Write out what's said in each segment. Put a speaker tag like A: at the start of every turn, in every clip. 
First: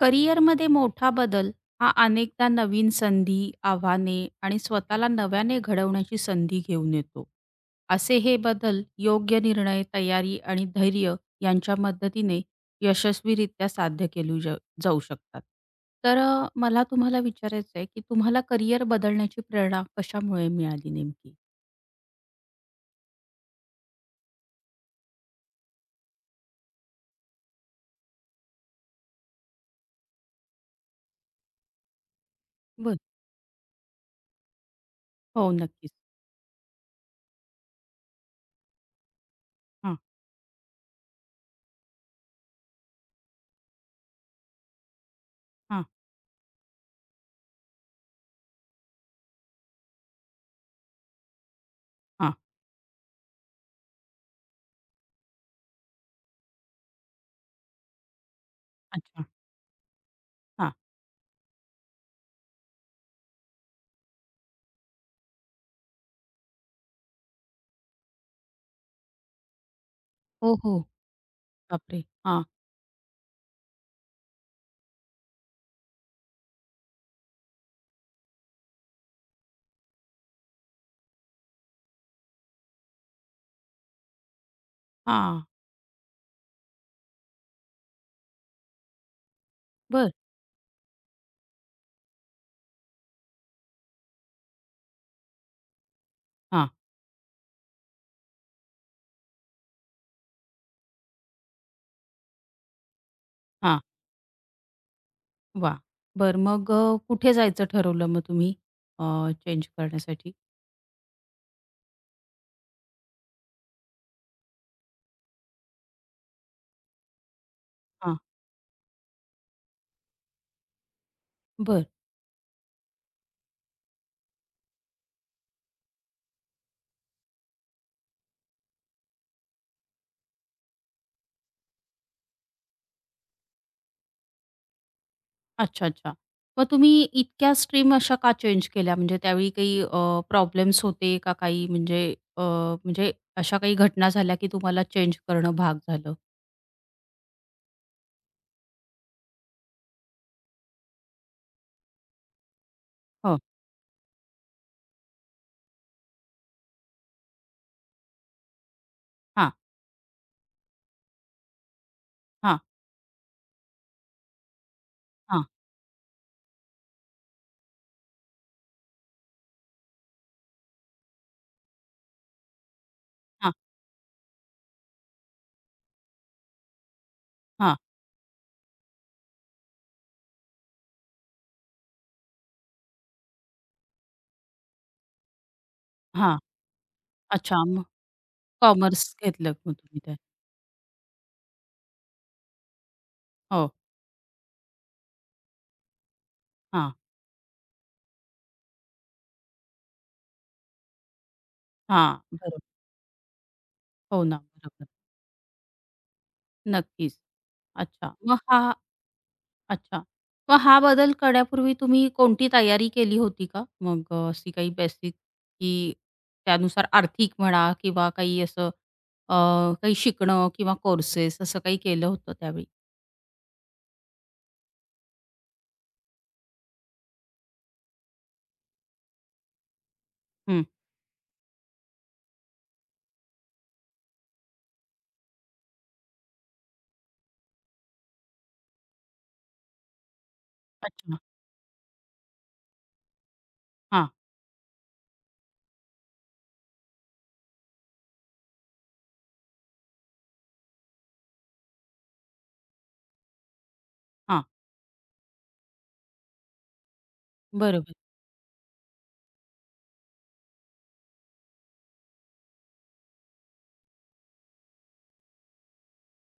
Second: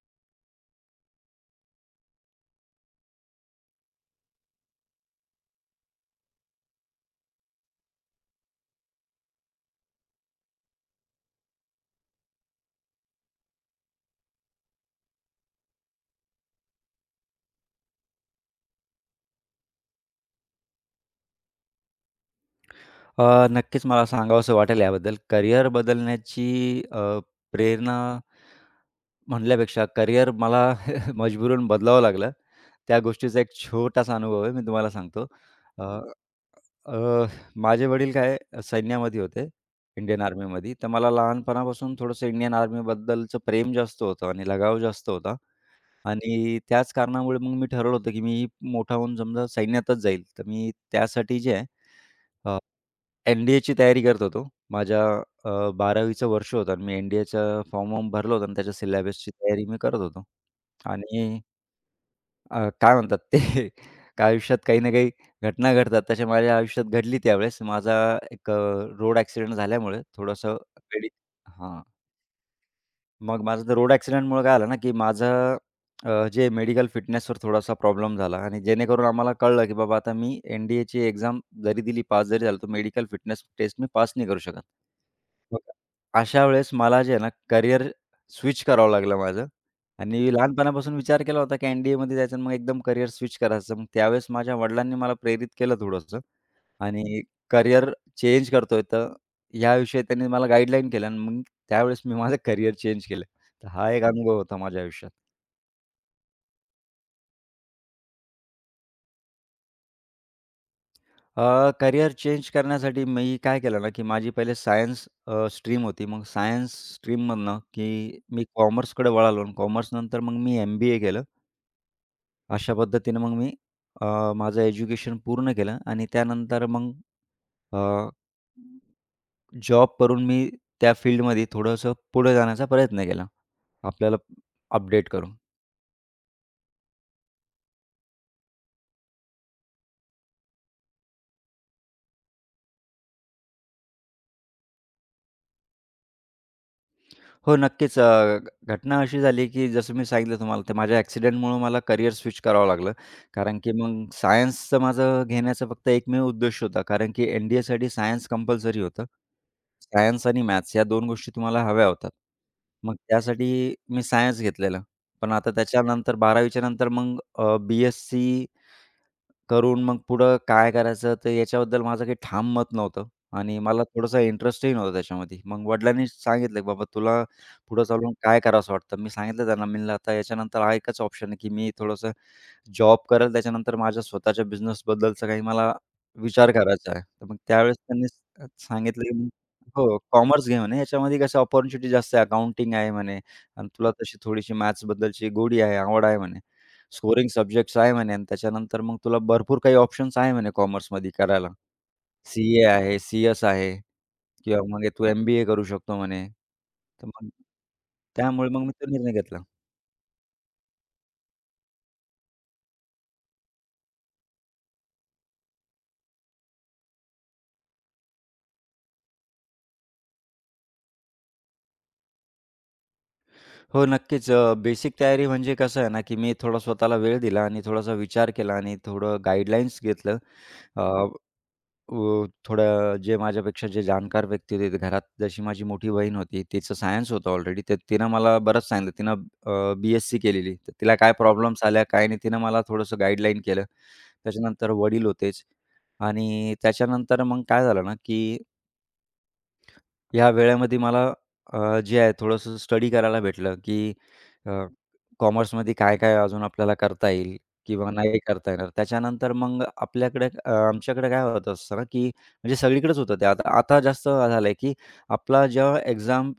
A: करिअरमध्ये मोठा बदल हा अनेकदा नवीन संधी, आव्हाने आणि स्वतःला नव्याने घडवण्याची संधी घेऊन येतो. असे हे बदल योग्य निर्णय, तयारी आणि धैर्य यांच्या मदतीने यशस्वीरित्या साध्य केली जाऊ शकतात. तर मला तुम्हाला विचारायचं आहे की तुम्हाला करिअर बदलण्याची प्रेरणा कशामुळे मिळाली नेमकी?
B: नक्कीच मला सांगावसं वाटेल याबद्दल. करिअर बदलण्याची प्रेरणा म्हणल्यापेक्षा करिअर मला मजबुरीनं बदलावं लागलं.
A: बर
B: त्या गोष्टीचा एक छोटासा अनुभव आहे, मी तुम्हाला सांगतो.
A: हो,
B: अ,
A: नक्कीच.
B: अ, माझे वडील काय सैन्यामध्ये होते,
A: हां,
B: इंडियन आर्मीमध्ये. तर मला लहानपणापासून थोडंसं इंडियन आर्मीबद्दलचं प्रेम जास्त होतं आणि लगाव जास्त होता.
A: हां,
B: आणि त्याच कारणामुळे मग मी ठरवलं होतं, की मी मोठा होऊन समजा सैन्यातच जाईल. तर मी त्यासाठी जे आहे
A: हां.
B: एन-डी-एची तयारी करत होतो. माझ्या 12वीचं वर्ष होतं आणि मी फॉर्म-वॉर्म भरला होता आणि त्याच्या
A: अच्छा.
B: सिलेबसची तयारी मी करत होतो.
A: हां.
B: आणि काय म्हणतात ते का आयुष्यात काही ना काही घटना घडतात. तशा माझ्या आयुष्यात घडली त्यावेळेस. माझा एक रोड ॲक्सिडेंट झाल्यामुळे
A: हो
B: थोडंसं
A: हो
B: वेळी हां.
A: बापरे! हां,
B: मग माझं ते रोड ॲक्सिडेंटमुळं काय झालं ना, की माझं जे मेडिकल फिटनेसवर थोडासा प्रॉब्लेम झाला आणि जेणेकरून आम्हाला कळलं, की बाबा आता मी एन-डी-एची एक्झाम जरी दिली, पास जरी झालो, तर मेडिकल फिटनेस टेस्ट मी पास नाही करू शकत.
A: हां.
B: मग अशा वेळेस मला जे आहे ना, करियर स्विच करावं लागलं माझं
A: बरं.
B: आणि लहानपणापासून विचार केला होता, की एन-डी-एमध्ये जायचं आणि मग एकदम करियर स्विच करायचं. मग त्यावेळेस माझ्या वडिलांनी मला प्रेरित केलं थोडंसं.
A: हां,
B: आणि करियर चेंज करतोय, तर याविषयी त्यांनी मला गाईडलाईन केलं आणि मग त्यावेळेस मी माझं करियर चेंज केलं. तर
A: हां.
B: हा एक अनुभव होता माझ्या आयुष्यात.
A: वाह! बर मग कुठे जायचं ठरवलं मग तुम्ही अ, चेंज करण्यासाठी?
B: करियर चेंज करण्यासाठी मी काय केलं ना, की माझी पहिले सायन्स स्ट्रीम होती. मग सायन्स स्ट्रीममधनं की
A: हां,
B: मी कॉमर्सकडे वळालो आणि कॉमर्सनंतर मग मी एम-बी-ए केलं.
A: बर,
B: अशा पद्धतीने मग मी अ, माझं एज्युकेशन पूर्ण केलं आणि त्यानंतर मग जॉब करून मी त्या फील्डमध्ये थोडंसं पुढे जाण्याचा प्रयत्न केला. आपल्याला अपडेट करून.
A: अच्छा, अच्छा. मग तुम्ही इतक्या स्ट्रीम अशा का चेंज केल्या? म्हणजे त्यावेळी काही प्रॉब्लेम्स होते का काही म्हणजे अ, म्हणजे अशा काही घटना झाल्या की तुम्हाला चेंज करणं भाग झालं?
B: हो, नक्कीच. घटना अशी झाली, की जसं मी सांगितलं तुम्हाला ते माझ्या ॲक्सिडेंटमुळं मला करियर स्विच करावं लागलं.
A: हो.
B: कारण की मग सायन्सचं माझं घेण्याचा फक्त एकमेव उद्देश होता. कारण की एन-डी-एसाठी सायन्स कंपल्सरी होतं.
A: हां,
B: सायन्स आणि मॅथ्स या 2 गोष्टी तुम्हाला हव्या होतात.
A: हां,
B: मग त्यासाठी मी सायन्स घेतलेलं. पण
A: हां,
B: आता त्याच्यानंतर 12वीच्या नंतर मग बी-एससी करून मग पुढं काय करायचं तर याच्याबद्दल माझं काही ठाम मत नव्हतं
A: हां,
B: आणि मला थोडासा इंटरेस्टही नव्हता त्याच्यामध्ये. मग वडिलांनी सांगितलं, की "बाबा तुला
A: हां,
B: पुढं चालून काय करावसं वाटतं?" मी सांगितलं त्यांना, मी म्हणलं, "आता याच्यानंतर हा एकच ऑप्शन आहे, की मी थोडंसं जॉब करेल, त्याच्यानंतर माझ्या स्वतःच्या बिझनेसबद्दलचा काही मला
A: हां.
B: विचार करायचा आहे." तर मग
A: अच्छा
B: त्यावेळेस
A: मग
B: त्यांनी सांगितलं,
A: कॉमर्स
B: की "मी"
A: घेतलं मग
B: हो,
A: तुम्ही त्यात.
B: "कॉमर्स घे म्हणे, याच्यामध्ये कसं अपॉर्च्युनिटी जास्त आहे, अकाउंटिंग आहे म्हणे आणि
A: हो.
B: तुला तशी थोडीशी मॅथ्सबद्दलची गोडी आहे, आवड आहे म्हणे."
A: हां,
B: स्कोरिंग सब्जेक्ट्स आहे म्हणे आणि त्याच्यानंतर मग तुला भरपूर काही ऑप्शन्स आहे म्हणे कॉमर्समध्ये करायला.
A: हां. बरोबर.
B: सी-ए आहे, सीएस आहे
A: हो ना,
B: किंवा मग
A: बरोबर.
B: तू एम करू शकतो म्हणे. तर
A: नक्कीच.
B: मग
A: अच्छा. मग
B: त्यामुळे
A: हा
B: मग मी तो निर्णय घेतला.
A: अच्छा. मग हा बदल करण्यापूर्वी तुम्ही कोणती तयारी केली होती का? मग अशी काही बेसिक की त्यानुसार आर्थिक म्हणा किंवा काही असं काही शिकणं किंवा कोर्सेस असं काही केलं होतं त्यावेळी?
B: हो, नक्कीच. बेसिक तयारी म्हणजे कसं आहे ना, की मी थोडा स्वतःला वेळ दिला आणि थोडासा विचार केला आणि थोडं गाईडलाईन्स घेतलं.
A: हं.
B: अ अ, थोडं जे माझ्यापेक्षा जे जाणकार व्यक्ती होते, ते घरात जशी माझी मोठी बहीण होती, तिचं सायन्स होतं ऑलरेडी, तर तिनं मला बरंच सांगितलं. तिनं बी-एससी केलेली, तर तिला काय
A: अच्छा.
B: प्रॉब्लेम्स आल्या, काय नाही, तिनं मला थोडंसं गाईडलाईन केलं.
A: हां,
B: त्याच्यानंतर वडील होतेच आणि त्याच्यानंतर मग काय झालं ना, की या वेळेमध्ये मला जे आहे थोडंसं स्टडी करायला भेटलं, की
A: हां.
B: अ, कॉमर्समध्ये काय-काय अजून आपल्याला करता येईल किंवा
A: बरोबर.
B: नाही करता येणार. त्याच्यानंतर मग आपल्याकडे आमच्याकडे काय होत असतं ना, की म्हणजे सगळीकडेच होतं ते. आता आता जास्त झालंय, की आपला जेव्हा एक्झाम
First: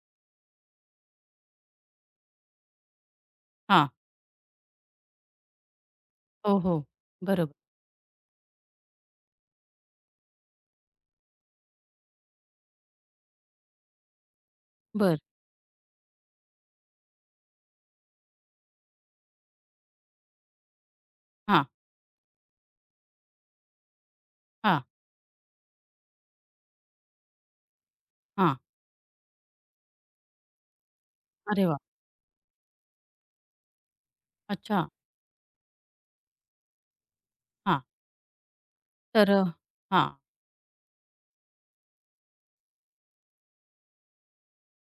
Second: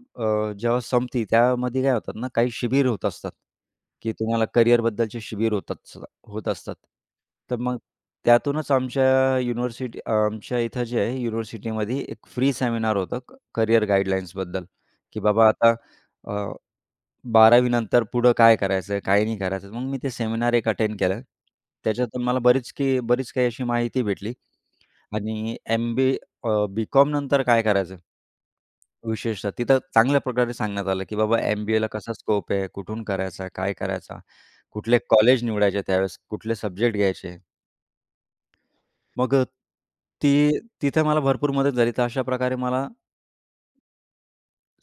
B: संपती त्यामध्ये काय होतात ना, काही शिबिर होत असतात,
A: हां.
B: की तुम्हाला करिअरबद्दलचे शिबिर होत
A: हो,
B: असतात.
A: हो. बरोबर.
B: तर मग त्यातूनच आमच्या इथं जे आहे युनिव्हर्सिटीमध्ये एक फ्री सेमिनार होतं करियर गाईडलाईन्सबद्दल,
A: बरं.
B: की बाबा आता अ, 12वी नंतर पुढं काय करायचं, काय नाही करायचं. मग मी ते सेमिनार एक अटेंड केलं.
A: हां,
B: त्याच्यातून मला बरीच काही अशी माहिती भेटली.
A: हां,
B: आणि बी-कॉम नंतर काय करायचं?
A: हां.
B: विशेषतः तिथं चांगल्या प्रकारे सांगण्यात आलं, की बाबा
A: अरे वाह!
B: एम-बी-एला कसा स्कोप आहे, कुठून करायचा, काय करायचा,
A: अच्छा.
B: कुठले कॉलेज निवडायचे त्यावेळेस, कुठले सब्जेक्ट घ्यायचे.
A: हां. तर
B: मग अ,
A: हां.
B: ती तिथे मला भरपूर मदत झाली. तर अशा प्रकारे मला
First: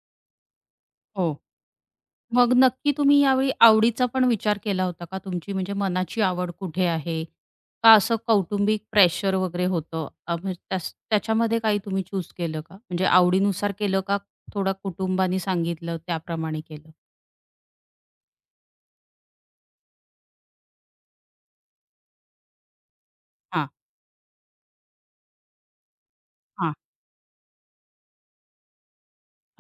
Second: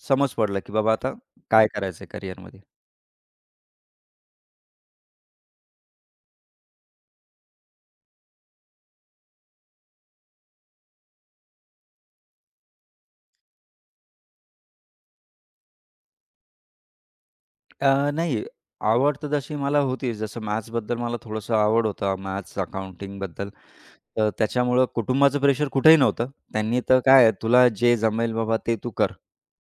B: समज पडलं, की बाबा आता
A: हो.
B: काय करायचं
A: मग
B: करिअरमध्ये.
A: नक्की तुम्ही यावेळी आवडीचा पण विचार केला होता का तुमची म्हणजे मनाची आवड कुठे आहे? का असं कौटुंबिक प्रेशर वगैरे होतं? म्हणजे त्याच्यामध्ये काही तुम्ही चूज केलं का? म्हणजे आवडीनुसार केलं का थोडं कुटुंबानी सांगितलं त्याप्रमाणे केलं?
B: नाही. आवड तर तशी मला होती. जसं मॅथ्सबद्दल मला थोडंसं आवड होतं, मॅथ्स, अकाउंटिंगबद्दल.
A: हां,
B: तर त्याच्यामुळं कुटुंबाचं प्रेशर कुठेही नव्हतं.
A: हां.
B: त्यांनी तर काय आहे, तुला जे जमेल बाबा ते तू कर.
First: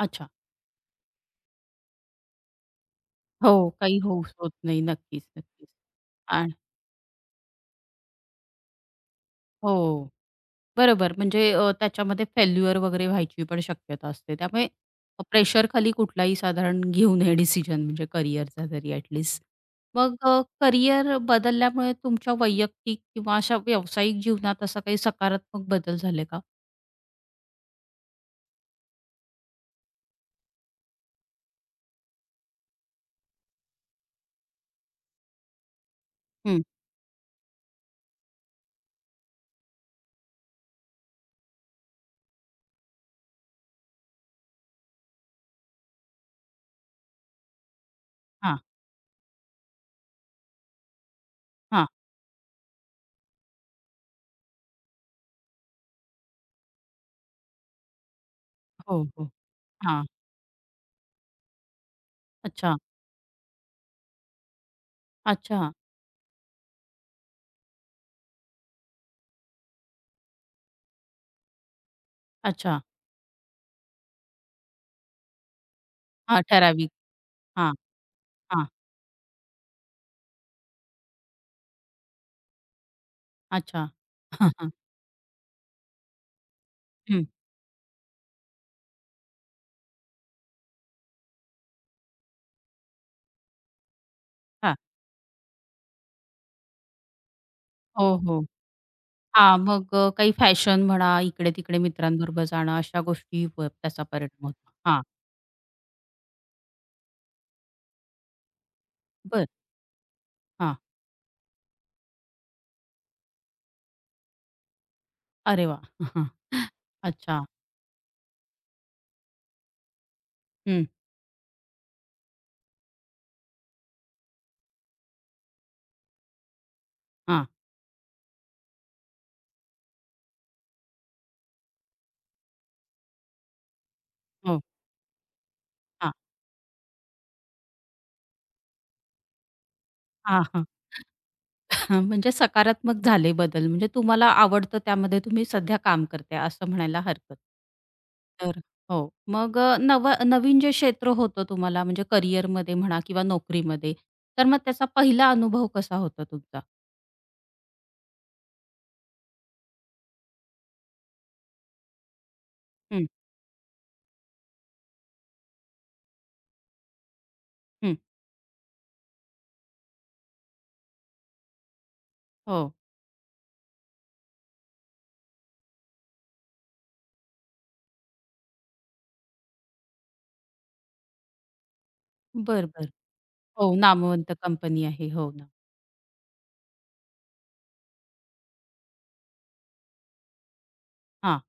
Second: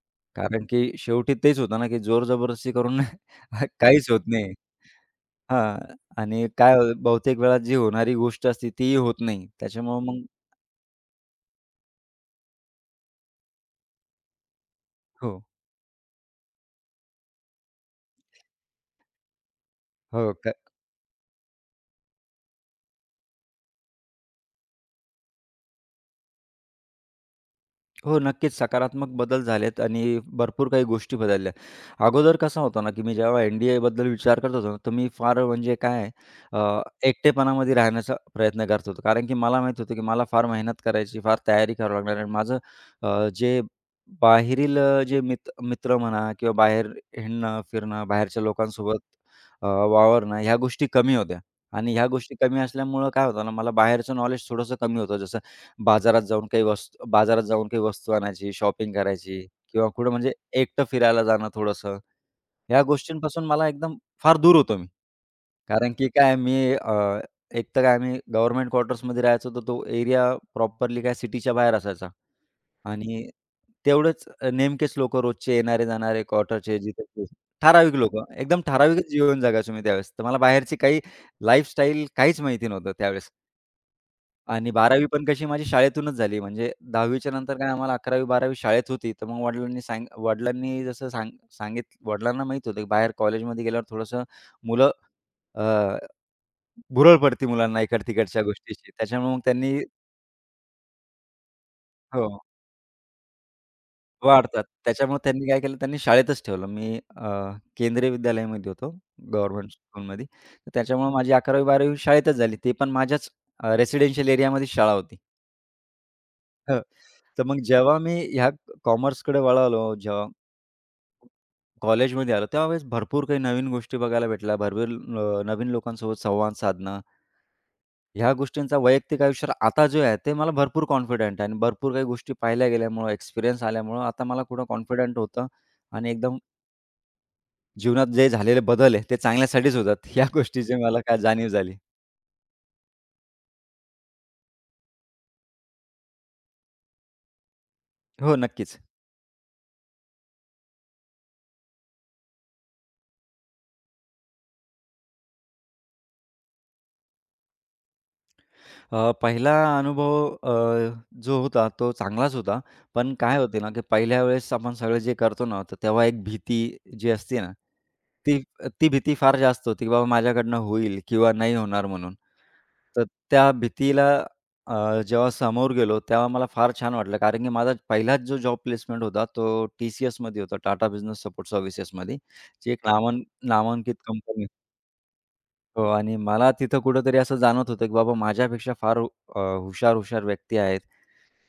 A: अच्छा.
B: कारण की शेवटी तेच होतं ना, की जोर जबरदस्ती करून
A: हो, काही
B: काहीच होत
A: होत
B: नाही.
A: नाही. नक्कीच, नक्कीच.
B: हां. आणि
A: आणि
B: बहुतेक वेळा जी होणारी गोष्ट असते तीही होत नाही. त्याच्यामुळं
A: हो.
B: मग
A: बरोबर. म्हणजे त्याच्यामध्ये फेल्युअर वगैरे व्हायची पण शक्यता असते. त्यामुळे
B: हो,
A: प्रेशरखाली कुठलाही साधारण घेऊ नये डिसिजन म्हणजे करिअरचा जरी ॲट मग
B: हो.
A: करिअर बदलल्यामुळे तुमच्या वैयक्तिक किंवा अशा व्यावसायिक जीवनात असा काही सकारात्मक बदल झाले का?
B: हो, नक्कीच सकारात्मक बदल झालेत आणि भरपूर काही गोष्टी बदलल्या. अगोदर कसं होतं ना, की मी जेव्हा एन-डी-एबद्दल विचार करत होतो ना, तर मी फार म्हणजे काय आहे
A: हं.
B: अ, एकटेपणामध्ये राहण्याचा प्रयत्न करत होतो. कारण की मला माहीत होतं, की मला फार मेहनत करायची, फार तयारी करावी लागणार आणि माझं जे बाहेरील जे मित्र म्हणा किंवा बाहेर हिंडणं, फिरणं, बाहेरच्या
A: हां,
B: लोकांसोबत वावरणं ह्या गोष्टी कमी होत्या
A: हां.
B: आणि ह्या गोष्टी कमी असल्यामुळं काय होतं ना, मला बाहेरचं नॉलेज थोडंसं कमी होतं. जसं बाजारात जाऊन काही वस्तू आणायची, शॉपिंग
A: हो, हो.
B: करायची किंवा
A: हां.
B: कुठं म्हणजे एकटं फिरायला जाणं थोडंसं.
A: अच्छा,
B: ह्या गोष्टींपासून मला एकदम फार दूर होतो मी.
A: अच्छा,
B: कारण की काय मी एक तर काय आम्ही गव्हर्नमेंट क्वार्टर्समध्ये राहायचो, तर तो एरिया प्रॉपरली काय सिटीच्या बाहेर असायचा
A: अच्छा.
B: आणि तेवढेच नेमकेच लोकं रोजचे येणारे-जाणारे
A: हां,
B: क्वार्टरचे
A: ठराविक.
B: जिथे
A: हां,
B: ठराविक लोकं. एकदम
A: हां.
B: ठराविकच जीवन जगायचो मी त्यावेळेस. तर मला बाहेरची काही लाईफस्टाईल काहीच माहिती नव्हतं त्यावेळेस.
A: अच्छा.
B: आणि
A: हां,
B: 12वी पण कशी माझी शाळेतूनच झाली. म्हणजे 10वीच्या नंतर काय आम्हाला 11वी-12वी शाळेत होती. तर मग वडिलांनी सांग वडिलांनी जसं सांग सांगित वडिलांना माहीत होतं की बाहेर कॉलेजमध्ये गेल्यावर थोडंसं
A: हां.
B: मुलं अ, भुरळ पडते मुलांना
A: हो,
B: इकड-तिकडच्या
A: हो.
B: गोष्टीची. त्याच्यामुळे मग
A: हां,
B: त्यांनी
A: मग काही फॅशन म्हणा, इकडे-तिकडे
B: हो,
A: मित्रांबरोबर जाणं, अशा गोष्टीवर त्याचा परिणाम
B: वाढतात.
A: होतो. हां,
B: त्याच्यामुळे त्यांनी काय केलं, त्यांनी शाळेतच ठेवलं. मी केंद्रीय विद्यालयामध्ये होतो,
A: बरं.
B: गव्हर्नमेंट स्कूलमध्ये. तर
A: हां.
B: त्याच्यामुळे माझी 11वी-12वी शाळेतच झाली. ते पण माझ्याच रेसिडेन्शियल एरियामध्ये शाळा होती.
A: अरे वाह!
B: हं. तर
A: अच्छा.
B: मग जेव्हा मी ह्या कॉमर्सकडे वळालो, जेव्हा
A: हं.
B: कॉलेजमध्ये आलो, त्यावेळेस भरपूर काही नवीन गोष्टी बघायला भेटल्या. भरपूर नवीन लोकांसोबत संवाद साधणं,
A: हां.
B: ह्या गोष्टींचा वैयक्तिक आयुष्यात आता जो आहे, ते मला भरपूर कॉन्फिडंट आहे आणि भरपूर काही गोष्टी पाहिल्या गेल्यामुळं, एक्सपिरियन्स आल्यामुळं आता मला
A: हो.
B: कुठं कॉन्फिडंट होतं आणि
A: हां.
B: एकदम जीवनात जे झालेले बदल आहे, ते चांगल्यासाठीच होतात. ह्या
A: हां, हां.
B: गोष्टीची मला काय जाणीव झाली.
A: म्हणजे सकारात्मक झाले बदल. म्हणजे तुम्हाला आवडतं त्यामध्ये तुम्ही सध्या काम करते असं म्हणायला हरकत
B: हो,
A: तर
B: नक्कीच.
A: हो. मग नवीन जे क्षेत्र होतं तुम्हाला म्हणजे करिअरमध्ये म्हणा किंवा नोकरीमध्ये, तर मग त्याचा पहिला अनुभव कसा होता तुमचा?
B: पहिला अनुभव जो होता, तो चांगलाच होता.
A: हं,
B: पण काय होते ना, की पहिल्या वेळेस आपण सगळं जे करतो ना, तर तेव्हा एक भीती जी असते ना
A: हं.
B: ती ती भीती फार जास्त होती, की बाबा माझ्याकडनं होईल किंवा नाही होणार म्हणून.
A: हो.
B: तर त्या भीतीला जेव्हा समोर गेलो, तेव्हा मला फार छान वाटलं. कारण की माझा पहिलाच जो जॉब प्लेसमेंट होता, तो टी-सी-एसमध्ये होता, टाटा बिझनेस सपोर्ट सर्व्हिसेसमध्ये,
A: बरं,
B: जी एक
A: बरं. हो,
B: नामांकित
A: नामवंत
B: कंपनी
A: कंपनी आहे. हो ना.
B: हो आणि मला तिथं कुठेतरी असं जाणवत होतं, की बाबा माझ्यापेक्षा फार अ, हुशार-हुशार व्यक्ती आहेत.
A: हां,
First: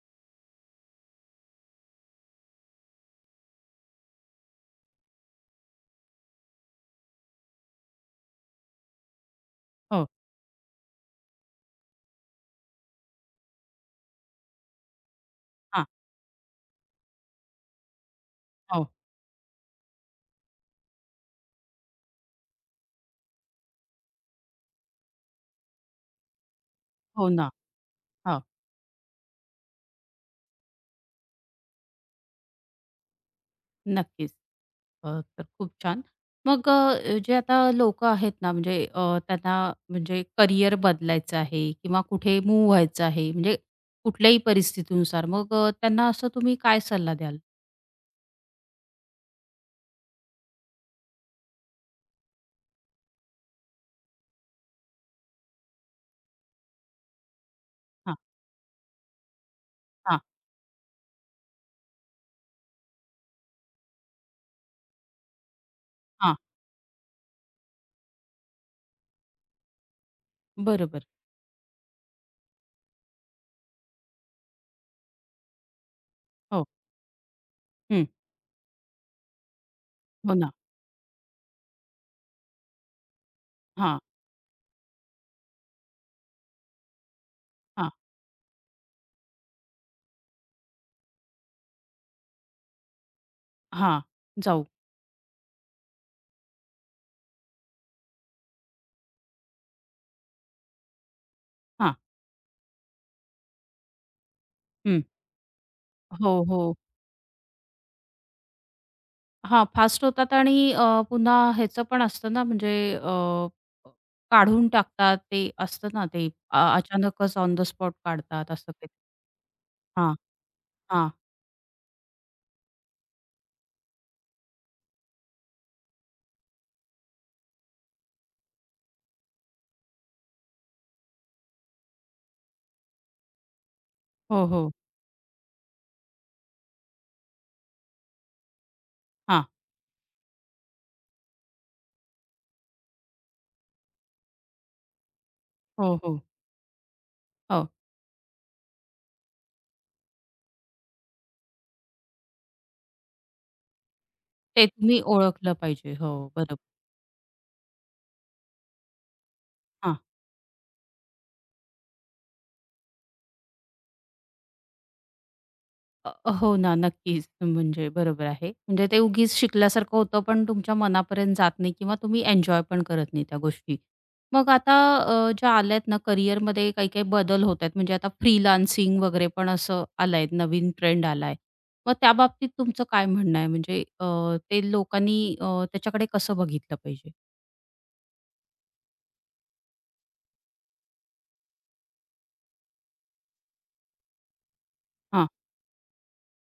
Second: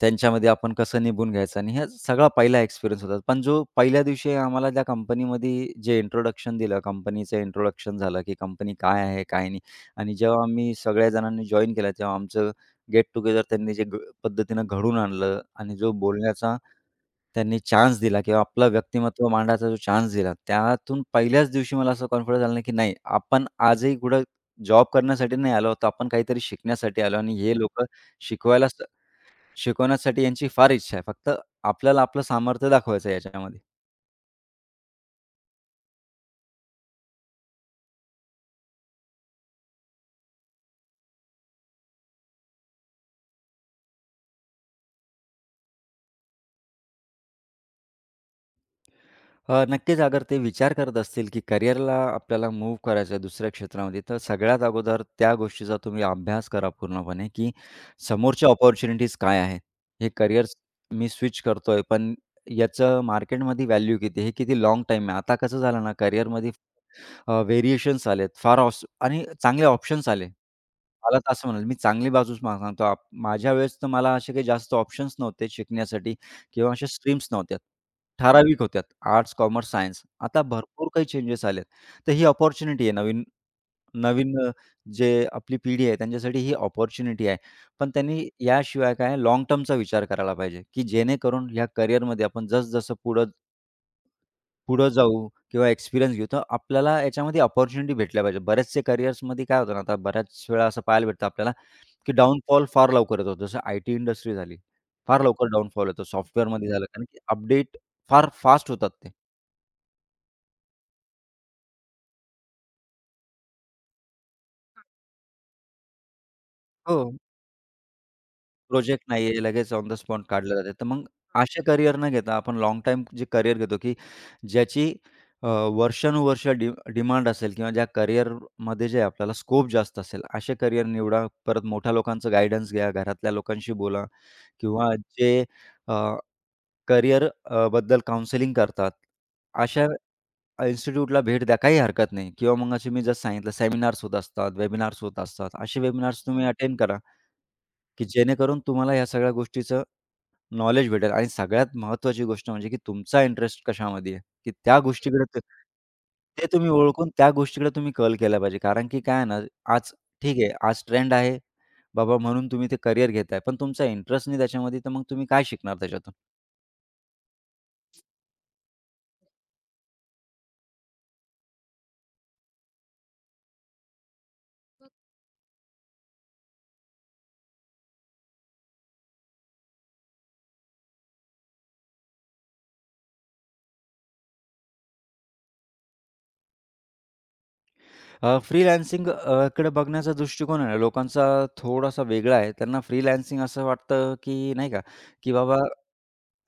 B: त्यांच्यामध्ये आपण कसं निभून घ्यायचं आणि हा सगळा पहिला एक्सपिरियन्स होता. पण जो पहिल्या दिवशी आम्हाला त्या कंपनीमध्ये जे इंट्रोडक्शन दिलं, कंपनीचं इंट्रोडक्शन झालं, की कंपनी काय आहे, काय नाही
A: हो,
B: आणि जेव्हा आम्ही सगळ्या जणांनी जॉइन केला, तेव्हा आमचं गेट टुगेदर त्यांनी जे पद्धतीनं घडवून आणलं आणि
A: हां,
B: जो बोलण्याचा त्यांनी चान्स दिला किंवा आपलं
A: हो,
B: व्यक्तिमत्व मांडायचा जो चान्स दिला, त्यातून पहिल्याच दिवशी मला असं कॉन्फिडन्स आला, की नाही आपण आजही कुठं जॉब करण्यासाठी नाही आलो आहोत, आपण काहीतरी शिकण्यासाठी आलो
A: हो
B: आणि
A: ना.
B: हे लोकं
A: हो,
B: शिकवायला शिकवण्यासाठी यांची फार इच्छा आहे. फक्त आपल्याला आपलं सामर्थ्य दाखवायचं आहे याच्यामध्ये.
A: नक्कीच. तर खूप छान. मग जे आता लोकं आहेत ना, म्हणजे त्यांना म्हणजे करियर बदलायचं आहे किंवा कुठे मूव्ह व्हायचं आहे, म्हणजे कुठल्याही परिस्थितीनुसार, मग त्यांना असं तुम्ही काय सल्ला द्याल?
B: नक्कीच अगर ते विचार करत असतील, की करिअरला आपल्याला मूव्ह करायचं आहे दुसऱ्या क्षेत्रामध्ये, तर सगळ्यात अगोदर त्या गोष्टीचा तुम्ही अभ्यास करा पूर्णपणे, की
A: हां,
B: समोरच्या अपॉर्च्युनिटीज काय आहेत? हे
A: हां,
B: करिअर मी स्विच करतोय, पण याचं मार्केटमध्ये व्हॅल्यू किती? हे किती लाँग टाईम आहे? आता कसं झालं ना
A: हां.
B: करिअरमध्ये व्हेरिएशन्स आलेत, फार ऑस आणि चांगले ऑप्शन्स आले.
A: बरोबर.
B: मला तर असं म्हणाल, मी चांगली बाजूच सांगतो. माझ्या वेळेस तर मला असे काही जास्त ऑप्शन्स नव्हते शिकण्यासाठी.
A: हो.
B: किंवा अशा स्ट्रीम्स नव्हत्या.
A: हं.
B: ठराविक होत्या. Arts, commerce, science.
A: हो
B: आता
A: ना.
B: भरपूर काही चेंजेस आलेत. तर ही अपॉर्च्युनिटी आहे नवीन
A: हां,
B: नवीन अ, जे आपली पिढी आहे त्यांच्यासाठी ही अपॉर्च्युनिटी आहे. पण
A: हां,
B: त्यांनी याशिवाय काय लाँग टर्मचा विचार करायला पाहिजे, की जेणेकरून ह्या करिअरमध्ये आपण जसं पुढं
A: हां. जाऊ.
B: पुढं जाऊ किंवा एक्सपिरियन्स घेऊ, तर आपल्याला याच्यामध्ये अपॉर्च्युनिटी भेटल्या पाहिजे. बरेचसे करिअर्समध्ये काय होतं ना, आता बऱ्याच वेळा असं पाहायला भेटतं आपल्याला
A: हां.
B: की डाउनफॉल फार लवकर येतो. जसं आयटी इंडस्ट्री झाली,
A: हं.
B: फार लवकर डाउनफॉल येतो
A: हो,
B: सॉफ्टवेअरमध्ये
A: हो.
B: झालं. कारण की अपडेट फार फास्ट होतात ते.
A: हां, फास्ट होतात आणि पुन्हा ह्याचं पण असतं ना म्हणजे अ, काढून टाकतात ते असतं ना ते
B: हो.
A: अचानकच ऑन द स्पॉट काढतात असं काही.
B: प्रोजेक्ट नाहीये, लगेच ऑन द
A: हां,
B: स्पॉट काढले जाते. तर मग
A: हां.
B: असे करियर न घेता आपण लॉंग टाईम जे करियर घेतो, की ज्याची अ, वर्षानुवर्ष डिमांड असेल किंवा ज्या करियरमध्ये जे आपल्याला स्कोप जास्त असेल, असे करियर निवडा. परत मोठ्या लोकांचं गाईडन्स घ्या, घरातल्या लोकांशी बोला
A: हो, हो.
B: किंवा जे अ करिअर बद्दल काउन्सिलिंग करतात.
A: हां.
B: अशा इन्स्टिट्यूटला भेट द्या, काही हरकत नाही किंवा मग असे मी जसं सांगितलं सेमिनार्स होत असतात, वेबिनार्स होत असतात. असे
A: हो, हो.
B: वेबिनार्स तुम्ही अटेंड करा,
A: हो.
B: की जेणेकरून तुम्हाला ह्या सगळ्या गोष्टीचं नॉलेज भेटेल आणि सगळ्यात महत्त्वाची गोष्ट म्हणजे की तुमचा इंटरेस्ट कशामध्ये आहे, की
A: ते
B: त्या
A: तुम्ही
B: गोष्टीकडे
A: ओळखलं पाहिजे. हो,
B: ते
A: बरोबर.
B: तुम्ही ओळखून त्या गोष्टीकडे तुम्ही कल केला पाहिजे. कारण की काय आहे ना, आज
A: हां.
B: ठीक आहे, आज ट्रेंड आहे बाबा म्हणून तुम्ही ते करिअर घेताय, पण तुमचा इंटरेस्ट नाही त्याच्यामध्ये, तर मग तुम्ही काय शिकणार
A: अ,
B: त्याच्यातून?
A: हो ना, नक्कीच. म्हणजे बरोबर आहे. म्हणजे ते उगीच शिकल्यासारखं होतं, पण तुमच्या मनापर्यंत जात नाही किंवा तुम्ही एन्जॉय पण करत नाही त्या गोष्टी. मग आता ज्या आल्या आहेत ना, करिअरमध्ये काही-काही बदल होत आहेत. म्हणजे आता फ्रीलान्सिंग वगैरे पण असं आलंय, नवीन ट्रेंड आलाय. मग त्याबाबतीत तुमचं काय म्हणणं आहे? म्हणजे ते लोकांनी त्याच्याकडे कसं बघितलं पाहिजे?
B: फ्रीलान्सिंग कडे बघण्याचा दृष्टिकोन आहे ना, लोकांचा थोडासा वेगळा आहे. त्यांना फ्रीलान्सिंग असं वाटतं, की नाही का,
A: हां,
B: की बाबा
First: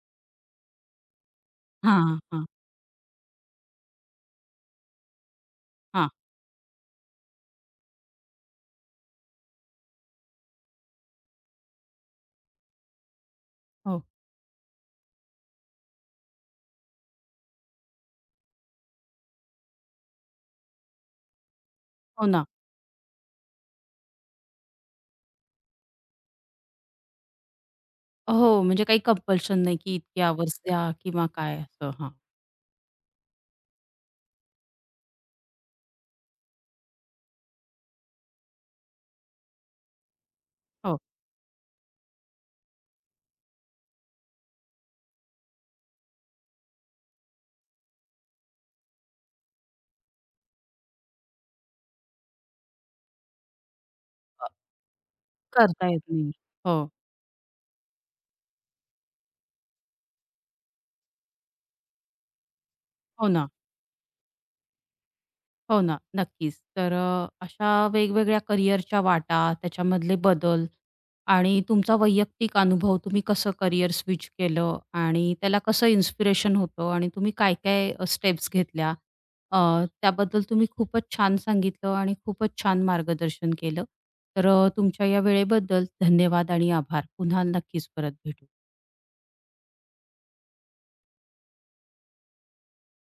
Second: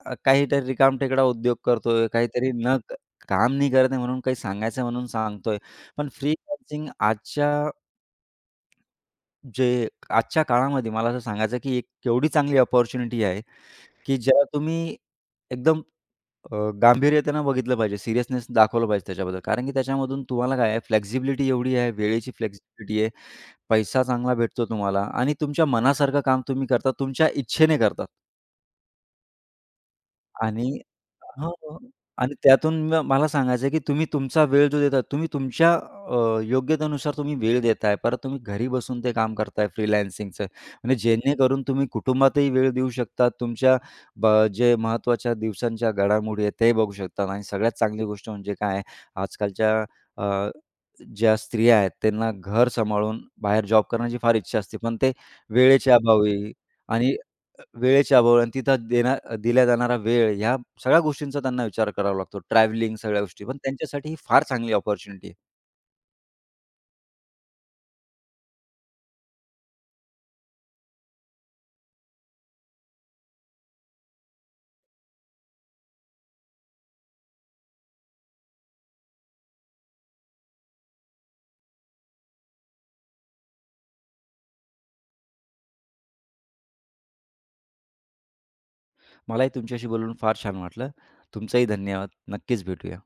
B: काहीतरी रिकामटेकडा उद्योग करतोय,
A: हां, हां,
B: काहीतरी न क काम नाही करत आहे म्हणून काही सांगायचं आहे म्हणून सांगतोय. पण
A: हां.
B: फ्रीलान्सिंग आजच्या काळामध्ये मला असं सांगायचं, की एक एवढी चांगली अपॉर्च्युनिटी आहे,
A: हो,
B: की ज्याला तुम्ही एकदम अ, गांभीर्य त्यांना बघितलं पाहिजे, सीरियसनेस दाखवलं पाहिजे त्याच्याबद्दल. कारण की त्याच्यामधून तुम्हाला काय आहे, फ्लेक्सिबिलिटी एवढी आहे,
A: हो
B: वेळेची
A: ना.
B: फ्लेक्सिबिलिटी आहे, पैसा चांगला भेटतो तुम्हाला आणि तुमच्या मनासारखं काम तुम्ही करता, तुमच्या इच्छेने करतात.
A: हो, म्हणजे काही कंपल्शन नाही, की इतके अवर्स
B: आणि
A: द्या किंवा
B: हां.
A: काय असं. हां,
B: आणि त्यातून मला सांगायचं आहे, की तुम्ही तुमचा वेळ जो देता, तुम्ही तुमच्या योग्यतेनुसार तुम्ही वेळ देताय. परत तुम्ही घरी बसून ते काम करताय फ्रीलान्सिंगचं. म्हणजे
A: हो.
B: जेणेकरून तुम्ही कुटुंबातही वेळ देऊ शकता. तुमच्या ब जे महत्त्वाच्या दिवसांच्या घडामोडी आहेत, ते बघू शकतात. आणि सगळ्यात चांगली गोष्ट म्हणजे काय आहे, आजकालच्या अ, ज्या स्त्रिया आहेत, त्यांना घर सांभाळून बाहेर जॉब करण्याची फार इच्छा असते. पण ते
A: करता
B: वेळेच्या
A: येत नाही.
B: अभावी
A: हो,
B: आणि वेळेच्या अभाव आणि तिथं देणार दिला जाणारा वेळ, ह्या सगळ्या गोष्टींचा त्यांना विचार करावा लागतो. ट्रॅव्हलिंग सगळ्या
A: हो
B: गोष्टी,
A: ना,
B: पण त्यांच्यासाठी ही फार चांगली अपॉर्च्युनिटी आहे.
A: हो ना, नक्कीच. तर अशा वेगवेगळ्या करिअरच्या वाटा, त्याच्यामधले बदल आणि तुमचा वैयक्तिक अनुभव, तुम्ही कसं करिअर स्विच केलं आणि त्याला कसं इन्स्पिरेशन होतं आणि तुम्ही काय-काय स्टेप्स घेतल्या, अ, त्याबद्दल तुम्ही खूपच छान सांगितलं आणि खूपच छान मार्गदर्शन केलं. तर तुमच्या या वेळेबद्दल धन्यवाद आणि आभार. पुन्हा नक्कीच परत भेटू.
B: मलाही तुमच्याशी बोलून फार छान वाटलं. तुमचाही धन्यवाद. नक्कीच भेटूया.